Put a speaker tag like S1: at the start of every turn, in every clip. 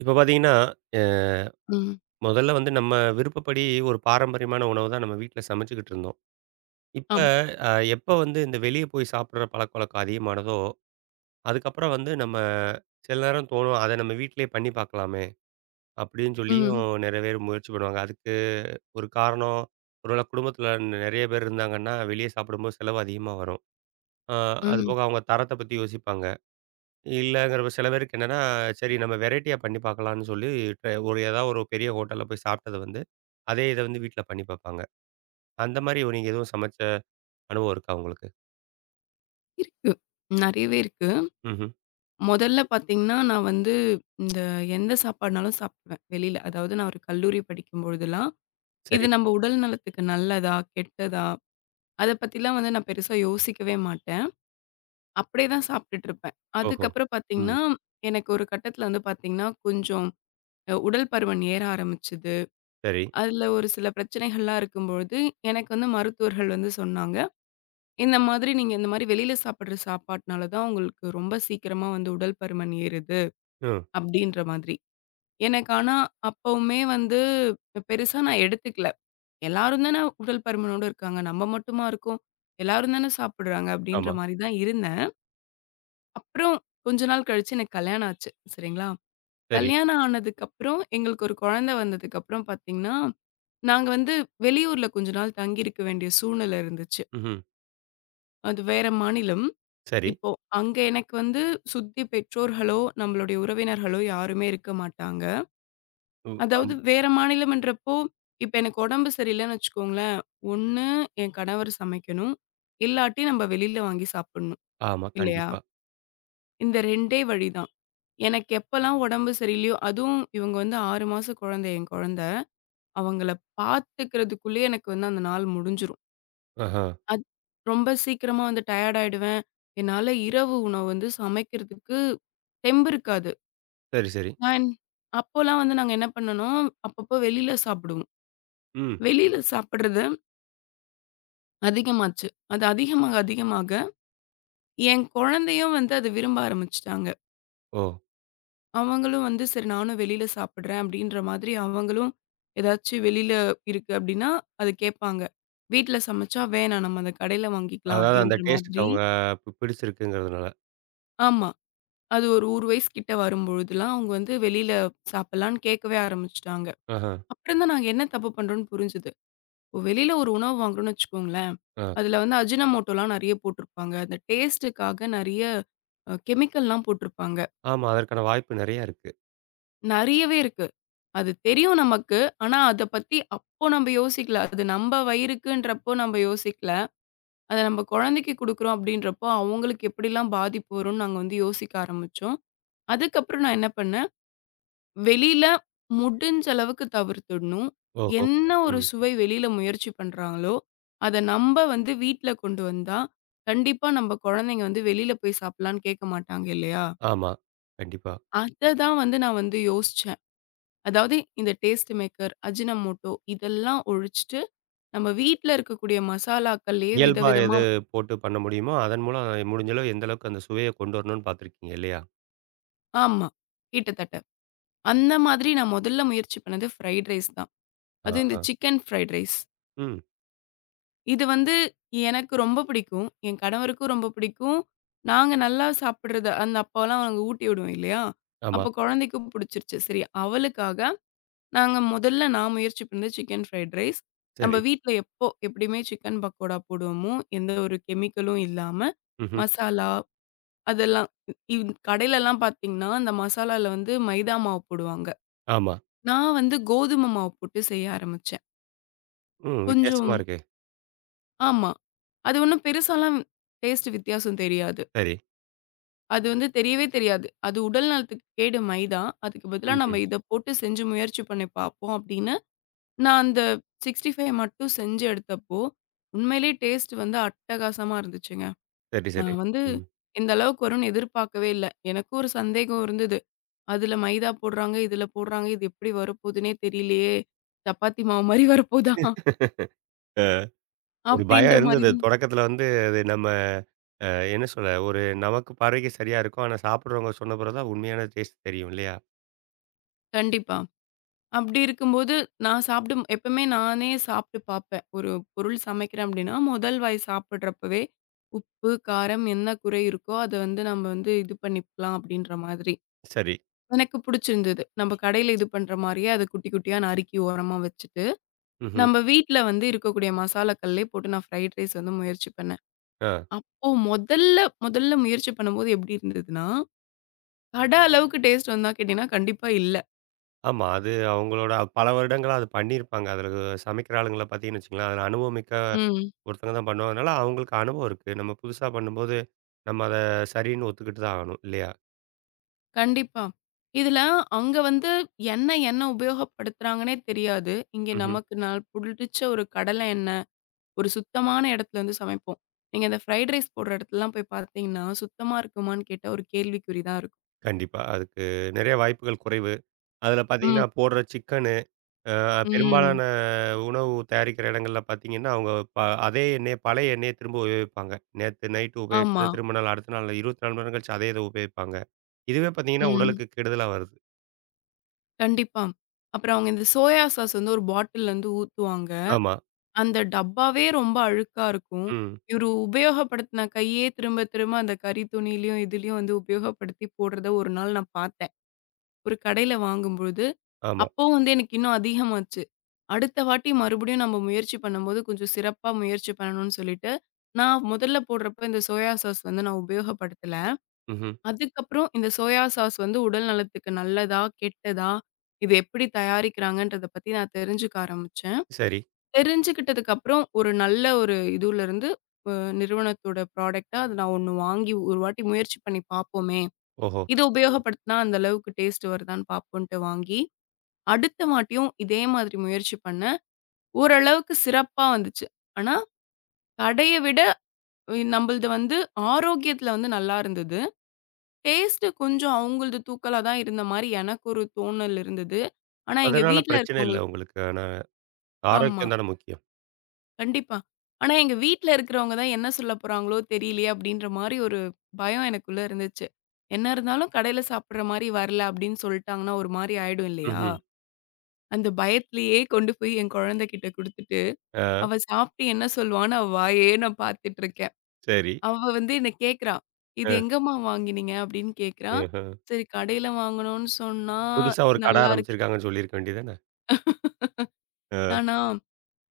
S1: இப்ப பார்த்தீங்கன்னா, அ
S2: ம்.
S1: முதல்ல வந்து நம்ம விருப்பப்படி ஒரு பாரம்பரியமான உணவு தான் நம்ம வீட்ல சமைச்சுக்கிட்டு இருந்தோம். இப்ப
S2: ஆமா.
S1: எப்ப வந்து இந்த வெளிய போய் சாப்பிடுற பழக்கவழக்கம் அதிகமானதோ, அதுக்கப்புறம் வந்து நம்ம சில நேரம் தோணும், "அத நம்ம வீட்லயே பண்ணி பார்க்கலாமே!" அப்படின்னு சொல்லியும்
S2: ம்.
S1: நெறைய பேர் முயற்சி பண்ணுவாங்க. அதுக்கு ஒரு காரணம், ஒருவேள குடும்பத்தில நெறைய பேர் இருந்தாங்கன்னா, வெளிய சாப்பிடும்போது செலவு அதிகமா வரும். அ
S2: ம்.
S1: அதுபோக அவங்க தரத்த பத்தி யோசிப்பாங்க. இல்லங்கிறப்ப சில பேருக்கு என்னன்னா, சரி நம்ம வெரைட்டியா பண்ணி பார்க்கலான்னு சொல்லி ட்ரை ஒரு ஏதாவது ஒரு பெரிய ஹோட்டல்ல போய் சாப்பிட்டத வந்து, அதே இத வந்து வீட்ல பண்ணி பார்ப்பாங்க. அந்த மாரி நீங்க எதுவும் சமைச்ச அனுபவம் இருக்கா உங்களுக்கு?
S2: இருக்கு. நெறையவே இருக்கு.
S1: ம்ஹ்ம்.
S2: மொதல்ல பார்த்தீங்கன்னா, நான் வந்து இந்த எந்த சாப்பாடுனாலும் சாப்பிடுவேன் வெளில. அதாவது நான் ஒரு கல்லூரி படிக்கும்பொழுதெல்லாம், இது
S1: சரி.
S2: நம்ம உடல் நலத்துக்கு நல்லதா? கெட்டதா? அத பத்திலாம் வந்து நான் பெருசா யோசிக்கவே மாட்டேன். அப்படியே தான் சாப்பிட்டுட்டு இருப்பேன்.
S1: ஓஹோ!
S2: அதுக்கப்புறம்
S1: ம்.
S2: பார்த்தீங்கன்னா, எனக்கு ஒரு கட்டத்தில வந்து பார்த்தீங்கன்னா, கொஞ்சம் உடல் பருமன் ஏற ஆரம்பிச்சது.
S1: சரி.
S2: அதுல ஒரு சில பிரச்சனைகள்லாம் இருக்கும்பொழுது, எனக்கு வந்து மருத்துவர்கள் வந்து சொன்னாங்க. இந்த மாதிரி நீங்க இந்த மாரி வெளியில சாப்பிடுற சாப்பாட்டுனால தான் உங்களுக்கு ரொம்ப சீக்கிரமா வந்து உடல் பருமன் ஏறுது
S1: ம்.
S2: அப்படின்ற மாதிரி. எனக்கு ஆனா அப்பவுமே வந்து பெருசா நான் எடுத்துக்கல. எல்லாரும் தானே உடல் பருமனோட இருக்காங்க. நம்ம மட்டுமா இருக்கோம். எல்லாரும் தானே சாப்பிடுறாங்க அப்படின்ற
S1: ஆமா.
S2: மாரி தான் இருந்தேன். அப்புறம் கொஞ்ச நாள் கழிச்சு எனக்கு கல்யாணம் ஆச்சு. சரிங்களா?
S1: சரி.
S2: கல்யாணம் ஆனதுக்கப்புறம் எங்களுக்கு ஒரு குழந்தை வந்ததுக்கப்புறம் பார்த்தீங்கன்னா, நாங்க வந்து வெளியூர்ல கொஞ்ச நாள் தங்கியிருக்க வேண்டிய சூழ்நிலை இருந்துச்சு.
S1: ம்ஹ்ம்.
S2: அது வேற மாநிலம்.
S1: சரி.
S2: இப்போ அங்க எனக்கு வந்து சுத்தி பெற்றோர்களோ, நம்மளுடைய உறவினர்களோ யாருமே இருக்க மாட்டாங்க.
S1: ம்.
S2: அதாவது
S1: ஆம்.
S2: வேற மாநிலம்ன்றப்போ, இப்ப எனக்கு உடம்பு சரியில்லன்னு வச்சுக்கோங்களேன், ஒண்ணு என் கணவர் சமைக்கணும், இல்லாட்டி நம்ம வெளில வாங்கி சாப்பிடணும்
S1: ஆமா.
S2: இல்லையா?
S1: கண்டிப்பா.
S2: இந்த 2டே வழிதான். எனக்கு எப்பலாம் உடம்பு சரியில்லையோ அதுவும் இவங்க வந்து 6 மாச குழந்தை என் குழந்தை. அவங்கள பார்த்துக்கிறதுக்குள்ளயே எனக்கு வந்து அந்த நாள் முடிஞ்சிரும்.
S1: ஆஹா.
S2: அது ரொம்ப சீக்கிரமா வந்து டயர்ட் ஆயிடுவேன். என்னால இரவு உணவு வந்து சமைக்கிறதுக்கு தெம்பு இருக்காது.
S1: சரி, சரி.
S2: நான் அப்போலாம் வந்து நாங்க என்ன பண்ணோம், அப்பப்போ வெளியில சாப்பிடுவோம்.
S1: ம்.
S2: வெளியில சாப்பிடுறது அதிகமாச்சு. அது அதிகமாக, அதிகமாக என் குழந்தையும் வந்து அத விரும்ப ஆரம்பிச்சுட்டாங்க.
S1: ஓ!
S2: அவங்களும் வந்து சரி நானும் வெளியில சாப்பிடுறேன் அப்படின்ற மாதிரி அவங்களும் ஏதாச்சும் வெளியில இருக்கு அப்படின்னா, அது கேட்பாங்க. வீட்ல சமைச்சா வேணாம் நம்ம அந்த கடையில வாங்கிக்கலாம்
S1: அதாவது அந்த
S2: அப்படின்ற
S1: டேஸ்ட்டுக்கு
S2: மாதிரி
S1: அவங்க பிடிச்சிருக்குங்கிறதுனால.
S2: ஆமா. அது ஒரு 1 வயசு கிட்ட வரும்பொழுதுலாம் அவங்க வந்து வெளியில சாப்பிடலான்னு கேட்கவே ஆரம்பிச்சுட்டாங்க.
S1: ஆஹா.
S2: அப்புறம் தான் நாங்க என்ன தப்பு பண்றோம்னு புரிஞ்சது. இப்போ வெளியில ஒரு உணவு வாங்குறோம்னு வச்சுக்கோங்களேன்,
S1: ஆ.
S2: அதுல வந்து அஜினோமோட்டோலாம் நெறைய போட்டிருப்பாங்க. அந்த டேஸ்ட்டுக்காக நெறைய கெமிக்கல்லாம் போட்டிருப்பாங்க.
S1: ஆமா. அதற்கான வாய்ப்பு நெறையா இருக்கு.
S2: நெறையவே இருக்கு. அது தெரியும் நமக்கு. ஆனா, அத பத்தி அப்போ நம்ப யோசிக்கல. அது நம்ப வயிறுக்குன்றப்போ நம்ப யோசிக்கல. அத நம்ப குழந்தைக்கு குடுக்குறோம் அப்படின்றப்போ, அவங்களுக்கு எப்படிலாம் பாதிப்பு வரும்னு நாங்க வந்து யோசிக்க ஆரம்பிச்சோம். அதுக்கப்புறம் நான் என்ன பண்ணேன் வெளியில முடிஞ்ச அளவுக்கு தவிர்த்துடணும்.
S1: ஓஹோ!
S2: என்ன ஒரு
S1: ம்.
S2: சுவை வெளியில முயற்சி பண்றாங்களோ, அத நம்ப வந்து வீட்ல கொண்டு வந்தா, கண்டிப்பா நம்ப குழந்தைங்க வந்து வெளியில போய் சாப்பிடலான்னு கேட்க மாட்டாங்க இல்லையா?
S1: ஆமா. கண்டிப்பா.
S2: அத தான் வந்து நான் வந்து யோசிச்சேன். அதாவது இந்த டேஸ்ட் மேக்கர், அஜினோமோட்டோ இதெல்லாம் ஒழிச்சுட்டு, நம்ம வீட்ல இருக்கக்கூடிய மசாலாக்கள்லயே
S1: இயல்பா
S2: விதவிதமா
S1: எது போட்டு பண்ண முடியுமோ, அதன் மூலம் முடிஞ்ச அளவு எந்த அளவுக்கு அந்த சுவைய கொண்டு வரணும்னு பார்த்துருக்கீங்க இல்லையா?
S2: ஆமா. கிட்டத்தட்ட. அந்த மாதிரி நான் முதல்ல முயற்சி பண்ணது ஃப்ரைட் ரைஸ் தான். அதுவும் இந்த
S1: ஆஹா.
S2: Chicken fried rice.
S1: ம்.
S2: இது வந்து எனக்கு ரொம்ப பிடிக்கும். என் கணவருக்கும் ரொம்ப பிடிக்கும். நாங்க நல்லா சாப்பிடுறது அந்த அப்போலாம் நாங்க ஊட்டி விடுவோம் இல்லையா?
S1: ஆமா.
S2: அப்போ குழந்தைக்கும் பிடிச்சிருச்சு. சரி அவளுக்காக நாங்க முதல்ல நான் முயற்சி பண்ணது சிக்கன் ஃப்ரைட் ரைஸ். நம்ம
S1: சரி.
S2: வீட்ல எப்போ எப்படியுமே சிக்கன் பக்கோடா போடுவோமோ, எந்த ஒரு கெமிக்கலும் இல்லாம,
S1: ம்ஹ்ம்.
S2: மசாலா அதெல்லாம் இவ் கடையிலலாம் பார்த்தீங்கன்னா, அந்த மசாலால வந்து மைதா மாவு போடுவாங்க.
S1: ஆமா.
S2: நான் வந்து கோதுமை மாவு போட்டு செய்ய ஆரம்பிச்சேன்.
S1: ம்.
S2: கொஞ்சம்
S1: வித்தியாசமா இருக்கே.
S2: ஆமா. அது ஒண்ணும் பெருசாலாம் டேஸ்ட் வித்தியாசம் தெரியாது.
S1: சரி.
S2: அது வந்து தெரியவே தெரியாது. அது உடல் நலத்துக்கு கேடு மைதா. அதுக்கு பதிலா நம்ம
S1: ம்ஹ்ம்.
S2: இத போட்டு செஞ்சு முயற்சி பண்ணி பார்ப்போம் அப்படின்னு, நான் அந்த 65 மட்டும் செஞ்சு எடுத்தப்போ, உண்மையிலேயே டேஸ்ட் வந்து அட்டகாசமா இருந்துச்சுங்க.
S1: சரி, சரி.
S2: நான் வந்து
S1: ம்.
S2: இந்த அளவுக்கு வரும்னு எதிர்பார்க்கவே இல்ல. எனக்கும் ஒரு சந்தேகம் இருந்தது. அதுல மைதா போடுறாங்க, இதுல போடுறாங்க. இது எப்படி வரப்போதுன்னே தெரியலையே! சப்பாத்தி மாவு மாரி வரப்போதா?
S1: அ. ஒரு
S2: அப்படின்ற
S1: பயம்
S2: மாரி
S1: இருந்தது. தொடக்கத்துல வந்து அது நம்ம அ என்ன சொல்ல, ஒரு நமக்கு பார்வைக்கு சரியா இருக்கும். ஆனா சாப்பிடுறவங்க சொன்ன பிறகு தான் உண்மையான டேஸ்ட் தெரியும் இல்லையா?
S2: கண்டிப்பா. அப்படி இருக்கும்போது, நான் சாப்பிடும் எப்பவுமே நானே சாப்பிட்டு பார்ப்பேன். ஒரு பொருள் சமைக்கிறேன் அப்படின்னா, முதல் வாய் சாப்பிடுறப்பவே, உப்பு, காரம் என்ன குறை இருக்கோ, அத வந்து நம்ம வந்து இது பண்ணிக்கலாம் அப்படின்ற மாதிரி.
S1: சரி.
S2: எனக்கு புடிச்சிருந்தது. நம்ம கடையில இது பண்ற மாரியே அத குட்டி குட்டியா நறுக்கி ஓரமா வச்சுட்டு,
S1: ம்ஹ்ம்.
S2: நம்ம வீட்ல வந்து இருக்கக்கூடிய மசாலாக்கள்லே போட்டு நான் ஃப்ரைட் ரைஸ் வந்து முயற்சி பண்ணேன்.
S1: ஆ.
S2: அப்போ முதல்ல முதல்ல முயற்சி பண்ணும்போது எப்படி இருந்ததுன்னா, கடை அளவுக்கு டேஸ்ட் வந்தா கேட்டீங்கன்னா, கண்டிப்பா இல்ல.
S1: ஆமா. அது அவங்களோட பல வருடங்களா அது பண்ணியிருப்பாங்க. அதுல சமைக்கிற ஆளுங்கள பார்த்தீங்கன்னு வச்சுக்கங்களேன், அதுல அனுபவமிக்க
S2: ம்.
S1: ஒருத்தங்க தான் பண்ணுவாங்க. அதனால அவங்களுக்கு அனுபவம் இருக்கு. நம்ம புதுசா பண்ணும்போது, நம்ம அத சரின்னு ஒத்துக்கிட்டு தான் ஆகணும் இல்லையா?
S2: கண்டிப்பா. இதுல அங்க வந்து எண்ணெய் என்ன உபயோகப்படுத்துறாங்கன்னே தெரியாது. இங்க
S1: ம்ஹ்ம்.
S2: நமக்கு நான் புடிச்ச ஒரு கடலை எண்ணெய், ஒரு சுத்தமான இடத்துல வந்து சமைப்போம். நீங்க இந்த ஃப்ரைட் ரைஸ் போடுற இடத்துலலாம் போய் பார்த்தீங்கன்னா, சுத்தமா இருக்குமான்னு கேட்டா ஒரு கேள்விக்குறி தான் இருக்கும்.
S1: கண்டிப்பா. அதுக்கு நெறைய வாய்ப்புகள் குறைவு. அதில பார்த்தீங்கன்னா,
S2: ம்,
S1: போடுற சிக்கனு,
S2: ம்.
S1: பெரும்பாலான உணவு தயாரிக்கிற இடங்கள்ல பார்த்தீங்கன்னா, அவங்க ப அதே எண்ணெய பழைய எண்ணெய திரும்ப உபயோகிப்பாங்க. நேத்து நைட்டு
S2: ஆமா.
S1: உபயோகிச்சத திரும்ப நாள் அடுத்த நாள் 24 மணி நேரம் கழிச்சு அதே இத உபயோகிப்பாங்க. இதுவே பார்த்தீங்கன்னா,
S2: ம்.
S1: உடலுக்கு கெடுதலா வருது.
S2: கண்டிப்பா. அப்புறம் அவங்க இந்த சோயா சாஸ் வந்து ஒரு பாட்டில்லேருந்து ஊத்துவாங்க.
S1: ஆமா.
S2: அந்த டப்பாவே ரொம்ப அழுக்கா இருக்கும்.
S1: ம்.
S2: இவரு உபயோகப்படுத்தின கையே திரும்ப திரும்ப அந்த கறி துணியிலயும், இதுலயும் வந்து உபயோகப்படுத்தி போடுறத ஒரு நாள் நான் பார்த்து ஒரு கடையில வாங்கும்பொழுது,
S1: ஆமா.
S2: அப்போ வந்து எனக்கு இன்னும் அதிகமாச்சு. அடுத்த வாட்டி மறுபடியும் நம்ம முயற்சி பண்ணும்போது, கொஞ்சம் சிறப்பா முயற்சி பண்ணணும்னு சொல்லிட்டு, நான் முதல்ல போடுறப்ப இந்த சோயா சாஸ் வந்து நான் உபயோகப்படுத்தல.
S1: ம்ஹ்ம்.
S2: அதுக்கப்புறம் இந்த சோயா சாஸ் வந்து உடல் நலத்துக்கு நல்லதா? கெட்டதா? இது எப்படி தயாரிக்கிறாங்கன்றத பத்தி நான் தெரிஞ்சுக்க ஆரம்பிச்சேன்.
S1: சரி.
S2: தெரிஞ்சுக்கிட்டதுக்கப்புறம் ஒரு நல்ல ஒரு இதுலருந்து அ நிறுவனத்தோட ப்ராடக்ட்டா அது நான் ஒண்ணு வாங்கி ஒரு வாட்டி முயற்சி பண்ணி பார்ப்போமே!
S1: ஓஹோ!
S2: இத
S1: ம்.
S2: உபயோகப்படுத்தினா அந்த அளவுக்கு டேஸ்ட் வருதான்னு பார்ப்போன்ட்டு வாங்கி அடுத்த வாட்டியும் இதே மாதிரி முயற்சி பண்ணேன். ஓரளவுக்கு சிறப்பா வந்துச்சு. ஆனா, கடைய விட நம்மளது வந்து ஆரோக்கியத்துல வந்து நல்லா இருந்தது. டேஸ்ட் கொஞ்சம் அவங்களது தூக்கலா தான் இருந்த மாரி எனக்கு ஒரு தோணல் இருந்தது. ஆனா, எங்க
S1: அதனால
S2: வீட்ல
S1: பிரச்சனை இல்ல
S2: இருக்கவங்களுக்கு
S1: உங்களுக்கு. ஆனா,
S2: ஆமா,
S1: ஆரோக்கியம் தானே முக்கியம்.
S2: கண்டிப்பா. ஆனா, எங்க வீட்ல இருக்கிறவங்க தான் என்ன சொல்ல போறாங்களோ தெரியலையே அப்படின்ற மாரி ஒரு பயம் எனக்குள்ள இருந்துச்சு. என்ன இருந்தாலும் கடையில சாப்பிடுற மாரி வரல அப்படின்னு சொல்லிட்டாங்கன்னா ஒரு மாரி ஆயிடும் இல்லையா?
S1: ம்ஹ்ம்.
S2: அந்த பயத்திலேயே கொண்டு போய் என் குழந்தைகிட்ட குடுத்துட்டு
S1: ஆ,
S2: அவ சாப்பிட்டு என்ன சொல்லுவான்னு அவ வாயே நான் பார்த்துட்டுருக்கேன்.
S1: சரி.
S2: அவ வந்து என்ன கேட்கிறா, "இது
S1: அ,
S2: எங்கம்மா வாங்கினீங்க?" அப்படின்னு கேட்கிறா.
S1: ஆஹ.
S2: "சரி கடையில வாங்குனோம்ன்னு சொன்னா,
S1: புதுசா ஒரு கடை
S2: நல்லா இருக்கு"
S1: ஆரம்பிச்சிருக்காங்கன்னு சொல்லியிருக்க வேண்டியது தானே? அ.
S2: நானா,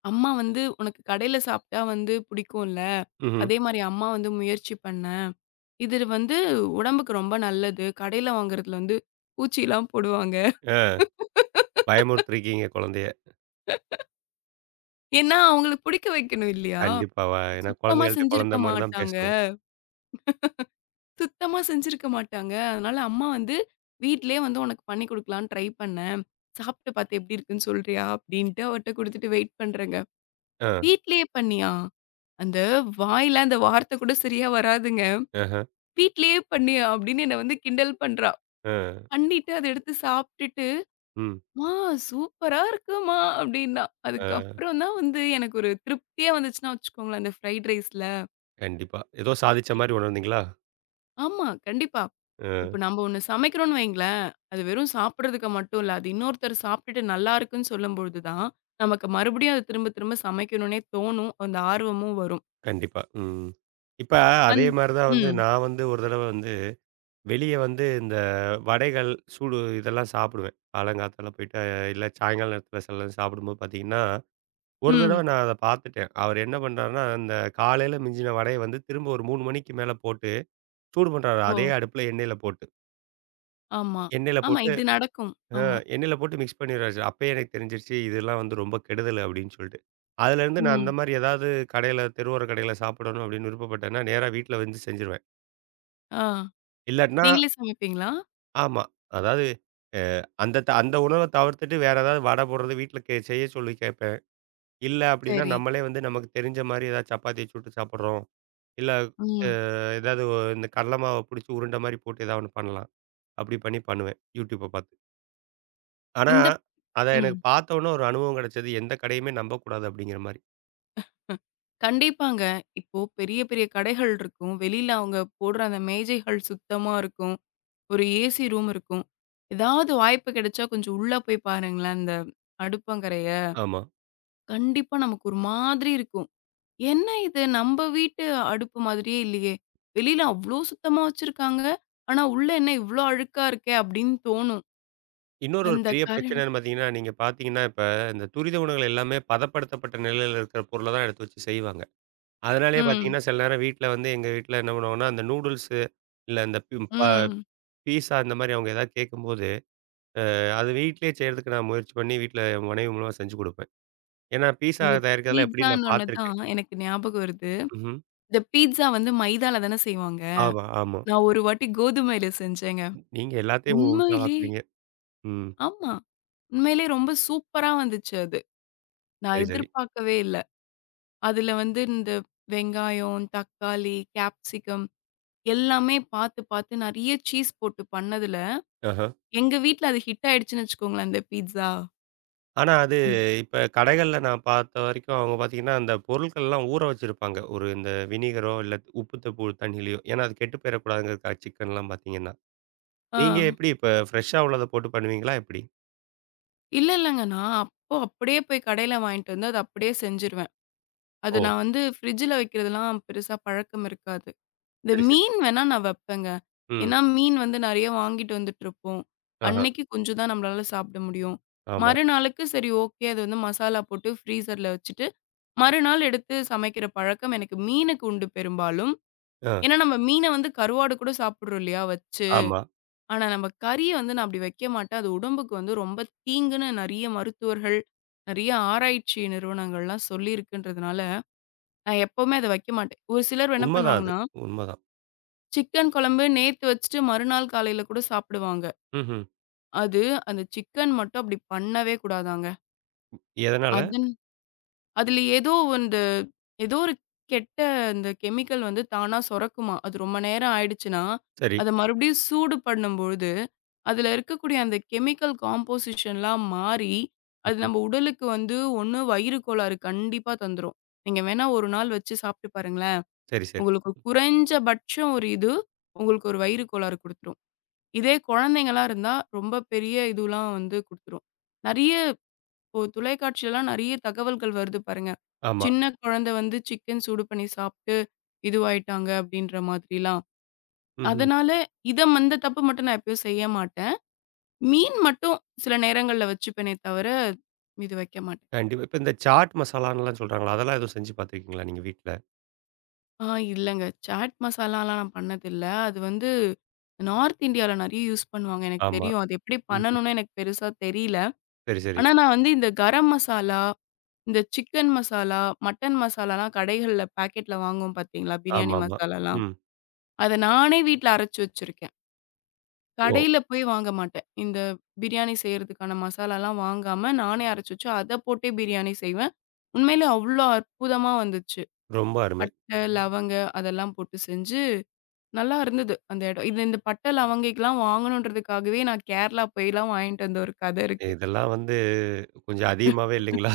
S2: "அம்மா வந்து உனக்கு கடையில சாப்பிட்டா வந்து பிடிக்கும்ல.
S1: ம்ஹ்ம்.
S2: அதே மாரி அம்மா வந்து முயற்சி பண்ணேன். இது வந்து உடம்புக்கு ரொம்ப நல்லது. கடையில வாங்குறதுல வந்து பூச்சிலாம் போடுவாங்க."
S1: அ பயமுறுத்திருக்கீங்க குழந்தைய.
S2: ஏன்னா அவங்களுக்கு பிடிக்க வைக்கணும் இல்லையா?
S1: கண்டிப்பா. ஏன்னா
S2: சுத்தமா
S1: குழந்தைகள்ட்ட
S2: செஞ்சிருக்க
S1: குழந்தை மாரி தான்
S2: மாட்டாங்க.
S1: பேசணும்.
S2: சுத்தமா செஞ்சிருக்க மாட்டாங்க. அதனால அம்மா வந்து, "வீட்லயே வந்து உனக்கு பண்ணி குடுக்கலான்னு ட்ரை பண்ணேன். சாப்பிட்டு பார்த்து எப்படி இருக்குன்னு சொல்றியா?" அப்படின்ட்டு அவட்ட குடுத்துட்டு வெயிட் பண்றேங்க.
S1: அ,
S2: "வீட்லயே பண்ணியா?" அந்த வாயில அந்த வார்த்தை கூட சரியா வராதுங்க.
S1: ஆஹ,
S2: "வீட்லயே பண்ணியா?" அப்படின்னு என்ன வந்து கிண்டல் பண்றா.
S1: அ,
S2: பண்ணிட்டு அத எடுத்து சாப்பிட்டுட்டு,
S1: ம்.
S2: "ம்மா சூப்பரா இருக்கும்மா" அப்படின்னா.
S1: அ
S2: அதுக்கப்புறம் தான் வந்து எனக்கு ஒரு திருப்தியா வந்துச்சுன்னா வச்சுக்கோங்களேன், அந்த ஃப்ரைட் ரைஸ்ல.
S1: கண்டிப்பா. ஏதோ சாதிச்ச மாரி உணர்ந்தீங்களா?
S2: ஆமா, கண்டிப்பா.
S1: அ
S2: இப்ப நம்ம ஒண்ணு சமைக்கிறோம்னு வைங்களேன், அது வெறும் சாப்பிடுறதுக்கு மட்டும் இல்ல. அது இன்னொருத்தர் சாப்பிட்டுட்டு நல்லா இருக்குன்னு சொல்லும்பொழுது தான், நமக்கு மறுபடியும் அத திரும்ப திரும்ப சமைக்கணும்னே தோணும். அந்த ஆர்வமும் வரும்.
S1: கண்டிப்பா. ம். இப்ப அதே
S2: அந்
S1: மாரி தான் வந்து
S2: ம்.
S1: நான் வந்து ஒரு தடவ வந்து வெளிய வந்து இந்த வடைகள், சூடு இதெல்லாம் சாப்பிடுவேன். காலங்காத்தால போயிட்டு இல்ல சாயங்கால நேரத்தில சில சாப்பிடும்போது பார்த்தீங்கன்னா ஒரு தடவ
S2: ம்.
S1: நான் அத பார்த்துட்டேன். அவரு என்ன பண்றாருன்னா, அந்த காலையில மிஞ்சின வடைய வந்து திரும்ப ஒரு 3 மணிக்கு மேல போட்டு, சூடு பண்றாரு. அதே
S2: ஓ!
S1: அடுப்புல எண்ணெயில போட்டு.
S2: ஆமா.
S1: எண்ணெயில
S2: ஆமா.
S1: போட்டு
S2: இது நடக்கும். ஆமா.
S1: எண்ணெயில போட்டு மிக்ஸ் பண்ணிடுறாரு. அப்பயே எனக்கு தெரிஞ்சிருச்சு, இதெல்லாம் வந்து ரொம்ப கெடுதல் அப்டின்னு சொல்லிட்டு. அதுலேருந்து நான் அந்த
S2: ம்.
S1: மாரி ஏதாவது கடையில தெருவோர கடையில சாப்பிடணும் அப்படின்னு விருப்பப்பட்டேன்னா, நேரா வீட்ல வந்து செஞ்சுருவேன்.
S2: ஆ.
S1: இல்லாட்டினா
S2: நீங்களே சமைப்பீங்களா?
S1: ஆமா. அதாவது அ அந்த அந்த உணவ தவிர்த்துட்டு வேற ஏதாவது வடை போடுறது வீட்ல செய்ய சொல்லி கேட்பேன். இல்ல அப்படின்னா,
S2: சரி.
S1: நம்மளே வந்து நமக்கு தெரிஞ்ச மாரி ஏதாவது சப்பாத்திய சுட்டு சாப்பிடுறோம். இல்ல அ
S2: ம்.
S1: ஏதாவது இந்த கடல மாவ புடிச்சு உருண்ட மாரி போட்டு ஏதாவது ஒண்ணு பண்ணலாம். அப்படி பண்ணி பண்ணுவேன், YouTubeஅ பார்த்து. ஆனா,
S2: இந்த
S1: அத
S2: ம்.
S1: எனக்கு பார்த்தோன ஒரு அனுபவம் கிடைச்சது. எந்த கடையுமே நம்பக்கூடாது அப்படிங்கிற மாரி.
S2: ஹ். கண்டிப்பாங்க. இப்போ பெரிய பெரிய கடைகள் இருக்கும். வெளியில அவங்க போடுற அந்த மேஜைகள் சுத்தமா இருக்கும். ஒரு ஏசி ரூம் இருக்கும். ஏதாவது வாய்ப்பு கிடைச்சா கொஞ்சம் உள்ள போய் பாருங்களேன், அந்த அடுப்பங்கரைய.
S1: ஆமா.
S2: கண்டிப்பா நமக்கு ஒரு மாதிரி இருக்கும். என்ன இது நம்ப வீட்டு அடுப்பு மாதிரியே இல்லையே! வெளியில அவ்ளோ சுத்தமா வச்சிருக்காங்க. ஆனா உள்ள என்ன இவ்ளோ அழுக்கா இருக்கே! அப்பிடின்னு தோணும்.
S1: இன்னொரு ஒரு
S2: அந்த
S1: பெரிய பிரச்சனை
S2: கரண்
S1: என்னன்னு பார்த்தீங்கன்னா, நீங்க பார்த்தீங்கன்னா, இப்ப இந்த துரித உணவுகள் எல்லாமே பதப்படுத்தப்பட்ட நிலையில இருக்கிற பொருள தான் எடுத்து வச்சு செய்வாங்க. அதனாலேயே
S2: ம்,
S1: பார்த்தீங்கன்னா, சில நேரம் வீட்ல வந்து எங்க வீட்ல என்ன பண்ணுவாங்கன்னா, அந்த நூடுல்ஸு இல்ல இந்த பி ப
S2: ம்.
S1: பீஸா இந்த மாரி அவங்க ஏதாவது கேட்கும்போது, அது வீட்லயே செய்றதுக்கு நான் முயற்சி பண்ணி வீட்ல என் மனைவி மூலமா செஞ்சு குடுப்பேன். ஏன்னா பீஸா
S2: நீங்க
S1: தயாரிக்கிறதெல்லாம் எப்படின்னு நான்
S2: பீட்ஸான்னொன்ன
S1: பார்த்துருக்கேன்.
S2: தான் எனக்கு ஞாபகம் வருது.
S1: ம்ஹ்ம்.
S2: இந்த பீட்ஸா வந்து மைதால தானே செய்வாங்க.
S1: ஆமா, ஆமா.
S2: நான் ஒரு வாட்டி கோதுமையில செஞ்சேங்க.
S1: நீங்க எல்லாத்தையும்
S2: உண்மையிலே
S1: உல்டாவாக்குறீங்க. ம்.
S2: ஆமா. உண்மையிலே ரொம்ப சூப்பரா வந்துச்சு அது. நான்
S1: சரி, சரி.
S2: எதிர்பார்க்கவே இல்ல. அதுல வந்து இந்த வெங்காயம், தக்காளி, கேப்சிகம் எல்லாமே பார்த்து, பார்த்து நெறைய சீஸ் போட்டு பண்ணதுல,
S1: ஆஹா.
S2: எங்க வீட்ல அது ஹிட் ஆயிடுச்சுன்னு வச்சுக்கோங்களேன், அந்த பீட்ஸா.
S1: ஆனா அது
S2: ம்.
S1: இப்ப கடைகள்ல நான் பார்த்த வரைக்கும் அவங்க பார்த்தீங்கன்னா, அந்த பொருட்கள்லாம் ஊற வச்சிருப்பாங்க. ஒரு இந்த வினிகரோ, இல்ல உப்பு தூள் தண்ணீலயோ. ஏன்னா அது கெட்டு போயிறக்கூடாதுங்கிறதுக்காக சிக்கன்லாம் பார்த்தீங்கன்னா.
S2: ஆ.
S1: நீங்க எப்படி இப்ப ஃப்ரெஷ்ஷா உள்ளத போட்டு பண்ணுவீங்களா எப்படி?
S2: இல்ல, இல்லங்க. நான் அப்போ அப்படியே போய் கடையில வாங்கிட்டு வந்து, அத அப்படியே செஞ்சுருவேன். அத
S1: ஓ!
S2: நான் வந்து ஃப்ரிட்ஜ்ல வைக்கிறதெல்லாம் பெருசா பழக்கம் இருக்காது. இந்த
S1: சரி, சரி.
S2: மீன் வேணா நான் வைப்பேங்க.
S1: ம்.
S2: ஏன்னா, மீன் வந்து நெறைய வாங்கிட்டு வந்துட்டுருப்போம்.
S1: ஆஹா.
S2: அன்னைக்கு கொஞ்சம் தான் நம்மளால சாப்பிட முடியும்.
S1: ஆமா.
S2: மறுநாளுக்கு சரி ஓகே. அது வந்து மசாலா போட்டு ஃப்ரீசர்ல வச்சுட்டு மறுநாள் எடுத்து சமைக்கிற பழக்கம் எனக்கு மீனுக்கு உண்டு பெரும்பாலும்.
S1: ஆ.
S2: ஏன்னா, நம்ம மீன வந்து கருவாடு கூட சாப்பிடுறோம் இல்லையா வச்சு.
S1: ஆமா.
S2: ஆனா, நம்ம கறிய வந்து நான் அப்படி வைக்க மாட்டேன். அது உடம்புக்கு வந்து ரொம்ப தீங்குன்னு நெறைய மருத்துவர்கள், நெறைய ஆராய்ச்சி நிறுவனங்கள்லாம் சொல்லியிருக்குன்றதுனால, நான் எப்பவுமே அத வைக்க மாட்டேன். ஒரு சிலர் என்ன
S1: உண்மதான் அது.
S2: பண்ணுவாங்கன்னா,
S1: உண்மதான்.
S2: சிக்கன் குழம்பு நேத்து வச்சுட்டு மறுநாள் காலையில கூட சாப்பிடுவாங்க.
S1: ம்ஹ்ம்.
S2: அது அந்த சிக்கன் மட்டும் அப்படி பண்ணவே கூடாதாங்க.
S1: எதனால?
S2: அதனால அதுல ஏதோ வந்து ஏதோ ஒரு கெட்ட அந்த கெமிக்கல் வந்து தானா சுரக்குமாம். அது ரொம்ப நேரம் ஆயிடுச்சுன்னா,
S1: சரி.
S2: அத மறுபடியும் சூடு பண்ணும்பொழுது, அதுல இருக்கக்கூடிய அந்த கெமிக்கல் காம்போசிஷன்லாம் மாறி, அது
S1: ம்ஹ்ம்.
S2: நம்ம உடலுக்கு வந்து ஒண்ணு வயிறு கோளாறு கண்டிப்பா தந்துரும். நீங்க வேணா ஒரு நாள் வச்சு சாப்பிட்டு பாருங்களேன்.
S1: சரி, சரி.
S2: உங்களுக்கு குறைஞ்சபட்சம் ஒரு இது, உங்களுக்கு ஒரு வயிறு கோளாறு குடுத்துரும். இதே குழந்தைங்களா இருந்தா, ரொம்ப பெரிய இதுலாம் வந்து குடுத்துரும். நெறைய இப்போ தொலைக்காட்சிலலாம் நெறைய தகவல்கள் வருது பாருங்க.
S1: ஆமா.
S2: சின்ன குழந்தை வந்து சிக்கன் சூடு பண்ணி சாப்ட்டு இதுவாயிட்டாங்க அப்டின்ற மாதிரிலாம்.
S1: ம்ஹ்ம்.
S2: அதனால இத அந்த தப்பு மட்டும் நான் எப்பயும் செய்ய மாட்டேன். மீன் மட்டும் சில நேரங்கள்ல வச்சுப்பேனே தவிர, இது வைக்க மாட்டேன்.
S1: கண்டிப்பா. இப்ப இந்த சாட் மசாலான்லாம் சொல்றாங்கல்ல, அதெல்லாம் எதுவும் செஞ்சு பார்த்துருக்கீங்களா நீங்க வீட்ல?
S2: ஆ இல்லங்க. சாட் மசாலாலாம் நான் பண்ணதில்ல. அது வந்து நார்த் இந்தியால நெறைய யூஸ் பண்ணுவாங்க. எனக்கு
S1: ஆமா.
S2: தெரியும். அது எப்டி
S1: ம்ஹ்ம்.
S2: பண்ணணும்னு எனக்கு பெருசா தெரியல.
S1: சரி, சரி.
S2: ஆனா நான் வந்து இந்த கரம் மசாலா இந்த சிக்கன் மசாலா, மட்டன் மசாலாலாம் கடைகள்ல பாக்கெட்ல வாங்குவோம் பாத்தீங்களா? பிரியாணி
S1: ஆமாமா.
S2: மசாலாலாம்.
S1: ம்.
S2: அத நானே வீட்ல அரைச்சு வச்சிருக்கேன்.
S1: ஓ!
S2: கடையில போய் வாங்க மாட்டேன். இந்த பிரியாணி செய்றதுக்கான மசாலாலாம் வாங்காம, நானே அரைச்சு வச்சு, அத போட்டே பிரியாணி செய்வேன். உண்மையிலே அவ்ளோ அற்புதமா வந்துச்சு.
S1: ரொம்ப அருமை.
S2: பட்டை, லவங்க அதெல்லாம் போட்டு செஞ்சு நல்லா இருந்தது அந்த இடம். இது இந்த பட்டை, லவங்கைக்கெல்லாம் வாங்கணுன்றதுக்காகவே நான் கேரளா போய்லாம் வாங்கிட்டு வந்த ஒரு கதை இருக்கு.
S1: இதெல்லாம் வந்து கொஞ்சம் அதிகமாவே இல்லைங்களா?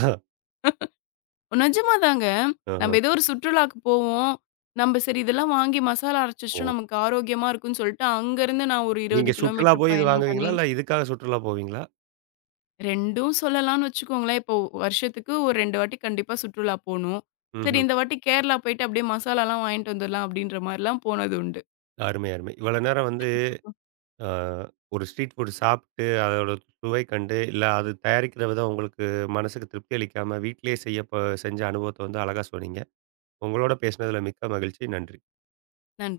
S2: நிஜமாதாங்க.
S1: ஆஹ.
S2: நம்ம ஏதோ ஒரு சுற்றுலாக்கு போவோம். நம்ம சரி இதெல்லாம் வாங்கி மசாலா அரைச்சு
S1: ஓ!
S2: வச்சுட்டோம் நமக்கு ஆரோக்கியமா இருக்கும்ன்னு சொல்லிட்டு, அங்கருந்து நான் ஒரு 20
S1: நீங்க சுற்றுலா
S2: கிலோமீட்டர்
S1: போய் இது
S2: பயணம்
S1: வாங்குவீங்களா?
S2: பண்ணி
S1: இல்ல இதுக்காக சுற்றுலா போவீங்களா?
S2: 2ம் சொல்லலாம்ன்னு வச்சுக்கோங்களேன். இப்போ வருஷத்துக்கு ஒரு 2 வாட்டி கண்டிப்பா சுற்றுலா போணும். சரி
S1: ம்ஹ்ம்.
S2: இந்த வாட்டி கேரளா போயிட்டு அப்படியே மசாலாலாம் வாங்கிட்டு வந்துரலாம் அப்படின்ற மாரிலாம் போனது உண்டு.
S1: அருமை, அருமை. இவ்வளோ நேரம் வந்து அ ஒரு ஸ்ட்ரீட் ஃபுட் சாப்பிட்டு அதோட சுவை கண்டு, இல்ல அது தயாரிக்கிற விதம் உங்களுக்கு மனசுக்கு திருப்தி அளிக்காம வீட்லயே செய்ய செஞ்ச அனுபவத்த வந்து அழகா சொன்னீங்க. உங்களோட பேசினதுல மிக்க மகிழ்ச்சி. நன்றி.
S2: நன்றி.